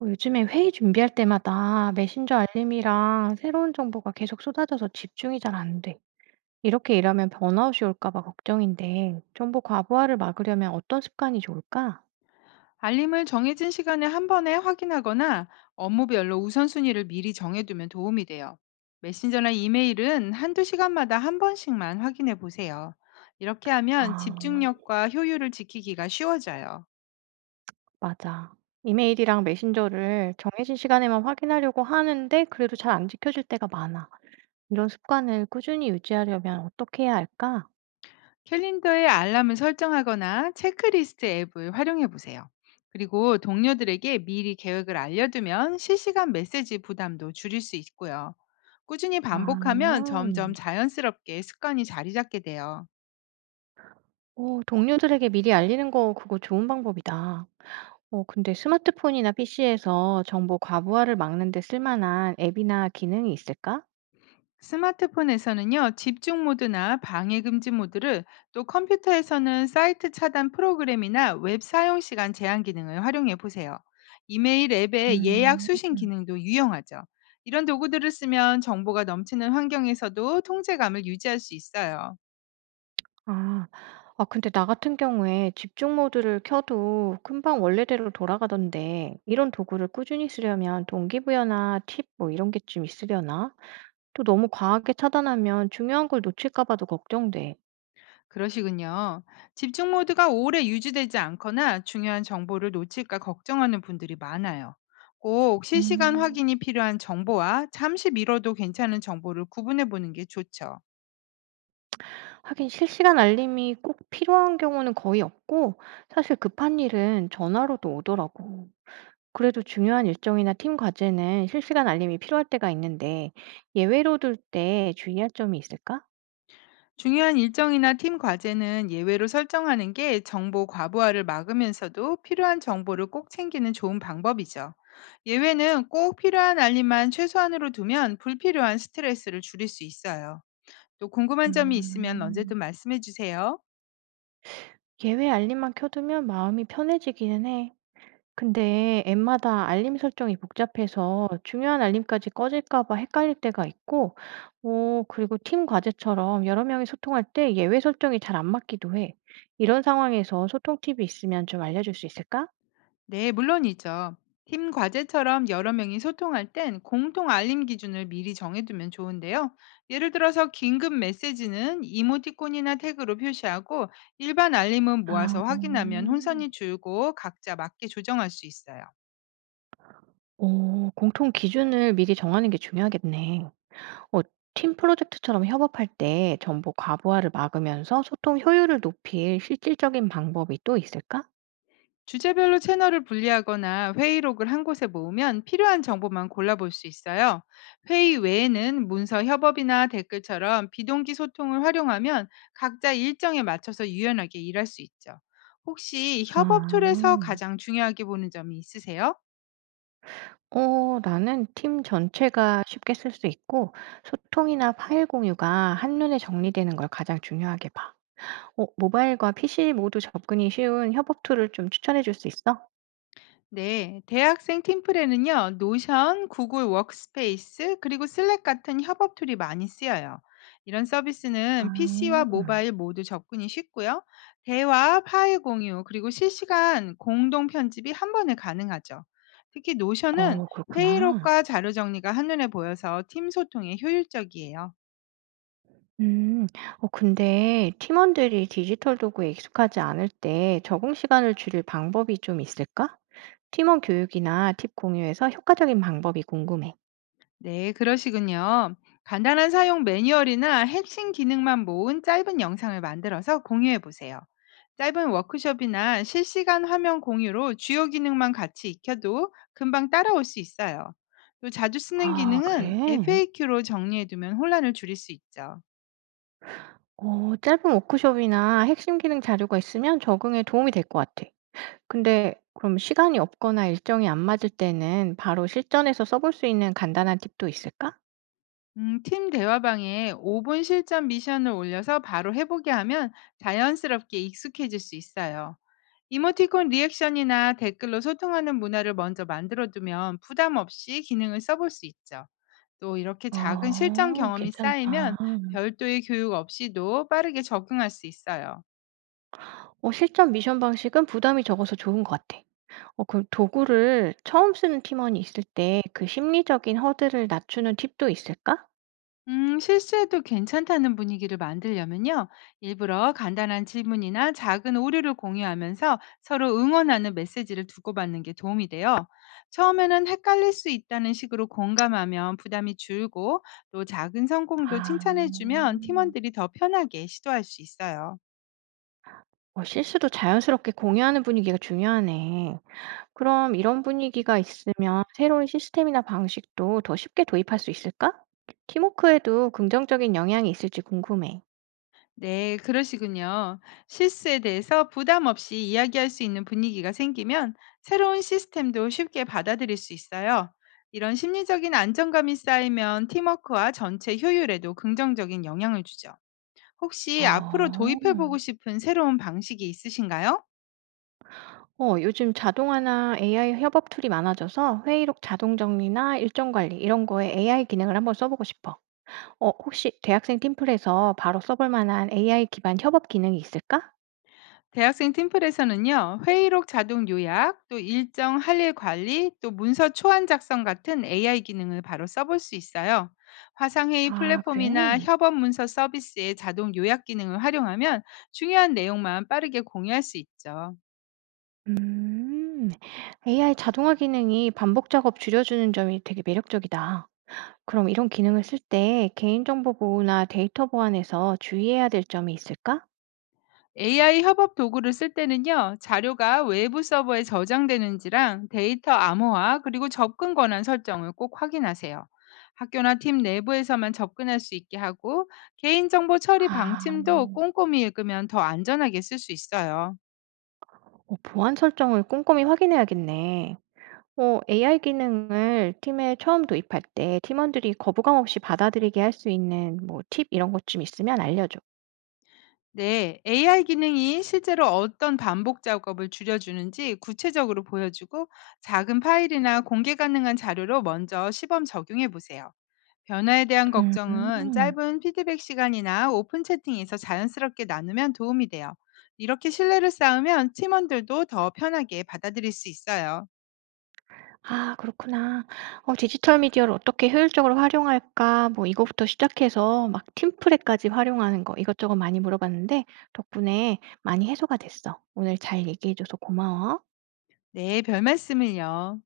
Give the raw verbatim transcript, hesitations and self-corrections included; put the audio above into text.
어, 요즘에 회의 준비할 때마다 메신저 알림이랑 새로운 정보가 계속 쏟아져서 집중이 잘 안 돼. 이렇게 일하면 번아웃이 올까 봐 걱정인데, 정보 과부하를 막으려면 어떤 습관이 좋을까? 알림을 정해진 시간에 한 번에 확인하거나 업무별로 우선순위를 미리 정해두면 도움이 돼요. 메신저나 이메일은 한두 시간마다 한 번씩만 확인해 보세요. 이렇게 하면 아, 집중력과 효율을 지키기가 쉬워져요. 맞아. 이메일이랑 메신저를 정해진 시간에만 확인하려고 하는데, 그래도 잘 안 지켜질 때가 많아. 이런 습관을 꾸준히 유지하려면 어떻게 해야 할까? 캘린더에 알람을 설정하거나 체크리스트 앱을 활용해 보세요. 그리고 동료들에게 미리 계획을 알려두면 실시간 메시지 부담도 줄일 수 있고요. 꾸준히 반복하면 아, 점점 자연스럽게 습관이 자리 잡게 돼요. 오, 동료들에게 미리 알리는 거, 그거 좋은 방법이다. 어 근데 스마트폰이나 피시에서 정보 과부하를 막는 데 쓸만한 앱이나 기능이 있을까? 스마트폰에서는요, 집중 모드나 방해 금지 모드를, 또 컴퓨터에서는 사이트 차단 프로그램이나 웹 사용 시간 제한 기능을 활용해 보세요. 이메일 앱의 예약 음. 수신 기능도 유용하죠. 이런 도구들을 쓰면 정보가 넘치는 환경에서도 통제감을 유지할 수 있어요. 아. 아 근데 나 같은 경우에 집중 모드를 켜도 금방 원래대로 돌아가던데, 이런 도구를 꾸준히 쓰려면 동기부여나 팁 뭐 이런 게 좀 있으려나? 또 너무 과하게 차단하면 중요한 걸 놓칠까 봐도 걱정돼. 그러시군요. 집중 모드가 오래 유지되지 않거나 중요한 정보를 놓칠까 걱정하는 분들이 많아요. 꼭 실시간 음. 확인이 필요한 정보와 잠시 미뤄도 괜찮은 정보를 구분해 보는 게 좋죠. 하긴 실시간 알림이 꼭 필요한 경우는 거의 없고, 사실 급한 일은 전화로도 오더라고. 그래도 중요한 일정이나 팀 과제는 실시간 알림이 필요할 때가 있는데, 예외로 둘 때 주의할 점이 있을까? 중요한 일정이나 팀 과제는 예외로 설정하는 게 정보 과부하를 막으면서도 필요한 정보를 꼭 챙기는 좋은 방법이죠. 예외는 꼭 필요한 알림만 최소한으로 두면 불필요한 스트레스를 줄일 수 있어요. 또 궁금한 점이 있으면 음, 언제든 말씀해 주세요. 예외 알림만 켜두면 마음이 편해지기는 해. 근데 앱마다 알림 설정이 복잡해서 중요한 알림까지 꺼질까 봐 헷갈릴 때가 있고, 어, 그리고 팀 과제처럼 여러 명이 소통할 때 예외 설정이 잘 안 맞기도 해. 이런 상황에서 소통 팁이 있으면 좀 알려줄 수 있을까? 네, 물론이죠. 팀 과제처럼 여러 명이 소통할 땐 공통 알림 기준을 미리 정해두면 좋은데요. 예를 들어서 긴급 메시지는 이모티콘이나 태그로 표시하고 일반 알림은 아, 모아서 확인하면 음. 혼선이 줄고 각자 맞게 조정할 수 있어요. 어 공통 기준을 미리 정하는 게 중요하겠네. 어 팀 프로젝트처럼 협업할 때 정보 과부하를 막으면서 소통 효율을 높일 실질적인 방법이 또 있을까? 주제별로 채널을 분리하거나 회의록을 한 곳에 모으면 필요한 정보만 골라볼 수 있어요. 회의 외에는 문서 협업이나 댓글처럼 비동기 소통을 활용하면 각자 일정에 맞춰서 유연하게 일할 수 있죠. 혹시 협업 툴에서 아. 가장 중요하게 보는 점이 있으세요? 어 나는 팀 전체가 쉽게 쓸 수 있고, 소통이나 파일 공유가 한눈에 정리되는 걸 가장 중요하게 봐. 어 모바일과 피시 모두 접근이 쉬운 협업 툴을 좀 추천해 줄 수 있어? 네, 대학생 팀플에는요, 노션, 구글 워크스페이스, 그리고 슬랙 같은 협업 툴이 많이 쓰여요. 이런 서비스는 피씨와 아. 모바일 모두 접근이 쉽고요. 대화, 파일 공유, 그리고 실시간 공동 편집이 한 번에 가능하죠. 특히 노션은 어 그렇구나. 회의록과 자료 정리가 한눈에 보여서 팀 소통에 효율적이에요. 음. 어 근데 팀원들이 디지털 도구에 익숙하지 않을 때 적응 시간을 줄일 방법이 좀 있을까? 팀원 교육이나 팁 공유에서 효과적인 방법이 궁금해. 네, 그러시군요. 간단한 사용 매뉴얼이나 핵심 기능만 모은 짧은 영상을 만들어서 공유해 보세요. 짧은 워크숍이나 실시간 화면 공유로 주요 기능만 같이 익혀도 금방 따라올 수 있어요. 또 자주 쓰는 아, 기능은 그래? 에프에이큐로 정리해 두면 혼란을 줄일 수 있죠. 어, 짧은 워크숍이나 핵심 기능 자료가 있으면 적응에 도움이 될 것 같아. 근데 그럼 시간이 없거나 일정이 안 맞을 때는 바로 실전에서 써볼 수 있는 간단한 팁도 있을까? 음, 팀 대화방에 오 분 실전 미션을 올려서 바로 해보게 하면 자연스럽게 익숙해질 수 있어요. 이모티콘 리액션이나 댓글로 소통하는 문화를 먼저 만들어두면 부담 없이 기능을 써볼 수 있죠. 또 이렇게 작은 실전 어, 경험이 괜찮다. 쌓이면 별도의 교육 없이도 빠르게 적응할 수 있어요. 어, 실전 미션 방식은 부담이 적어서 좋은 것 같아. 어 그 도구를 처음 쓰는 팀원이 있을 때 그 심리적인 허들을 낮추는 팁도 있을까? 음, 실수해도 괜찮다는 분위기를 만들려면요. 일부러 간단한 질문이나 작은 오류를 공유하면서 서로 응원하는 메시지를 주고받는 게 도움이 돼요. 처음에는 헷갈릴 수 있다는 식으로 공감하면 부담이 줄고 또 작은 성공도 아. 칭찬해주면 팀원들이 더 편하게 시도할 수 있어요. 어 실수도 자연스럽게 공유하는 분위기가 중요하네. 그럼 이런 분위기가 있으면 새로운 시스템이나 방식도 더 쉽게 도입할 수 있을까? 팀워크에도 긍정적인 영향이 있을지 궁금해. 네, 그러시군요. 실수에 대해서 부담 없이 이야기할 수 있는 분위기가 생기면 새로운 시스템도 쉽게 받아들일 수 있어요. 이런 심리적인 안정감이 쌓이면 팀워크와 전체 효율에도 긍정적인 영향을 주죠. 혹시 앞으로 도입해보고 어. 싶은 새로운 방식이 있으신가요? 어 요즘 자동화나 에이아이 협업 툴이 많아져서 회의록 자동 정리나 일정 관리 이런 거에 에이아이 기능을 한번 써 보고 싶어. 어 혹시 대학생 팀플에서 바로 써볼 만한 에이아이 기반 협업 기능이 있을까? 대학생 팀플에서는요, 회의록 자동 요약, 또 일정 할일 관리, 또 문서 초안 작성 같은 에이아이 기능을 바로 써볼 수 있어요. 화상회의 아, 그래? 플랫폼이나 협업 문서 서비스의 자동 요약 기능을 활용하면 중요한 내용만 빠르게 공유할 수 있죠. 음, 에이아이 자동화 기능이 반복 작업 줄여주는 점이 되게 매력적이다. 그럼 이런 기능을 쓸 때 개인정보 보호나 데이터 보안에서 주의해야 될 점이 있을까? 에이아이 협업 도구를 쓸 때는요, 자료가 외부 서버에 저장되는지랑 데이터 암호화 그리고 접근 권한 설정을 꼭 확인하세요. 학교나 팀 내부에서만 접근할 수 있게 하고 개인정보 처리 아, 방침도 꼼꼼히 읽으면 더 안전하게 쓸 수 있어요. 어, 보안 설정을 꼼꼼히 확인해야겠네. 어, 에이아이 기능을 팀에 처음 도입할 때 팀원들이 거부감 없이 받아들이게 할 수 있는 뭐 팁 이런 것 좀 있으면 알려줘. 네, 에이아이 기능이 실제로 어떤 반복 작업을 줄여주는지 구체적으로 보여주고 작은 파일이나 공개 가능한 자료로 먼저 시범 적용해 보세요. 변화에 대한 음. 걱정은 짧은 피드백 시간이나 오픈 채팅에서 자연스럽게 나누면 도움이 돼요. 이렇게 신뢰를 쌓으면 팀원들도 더 편하게 받아들일 수 있어요. 아, 그렇구나. 어 디지털 미디어를 어떻게 효율적으로 활용할까 뭐 이거부터 시작해서 막 팀플에까지 활용하는 거 이것저것 많이 물어봤는데, 덕분에 많이 해소가 됐어. 오늘 잘 얘기해 줘서 고마워. 네, 별 말씀을요.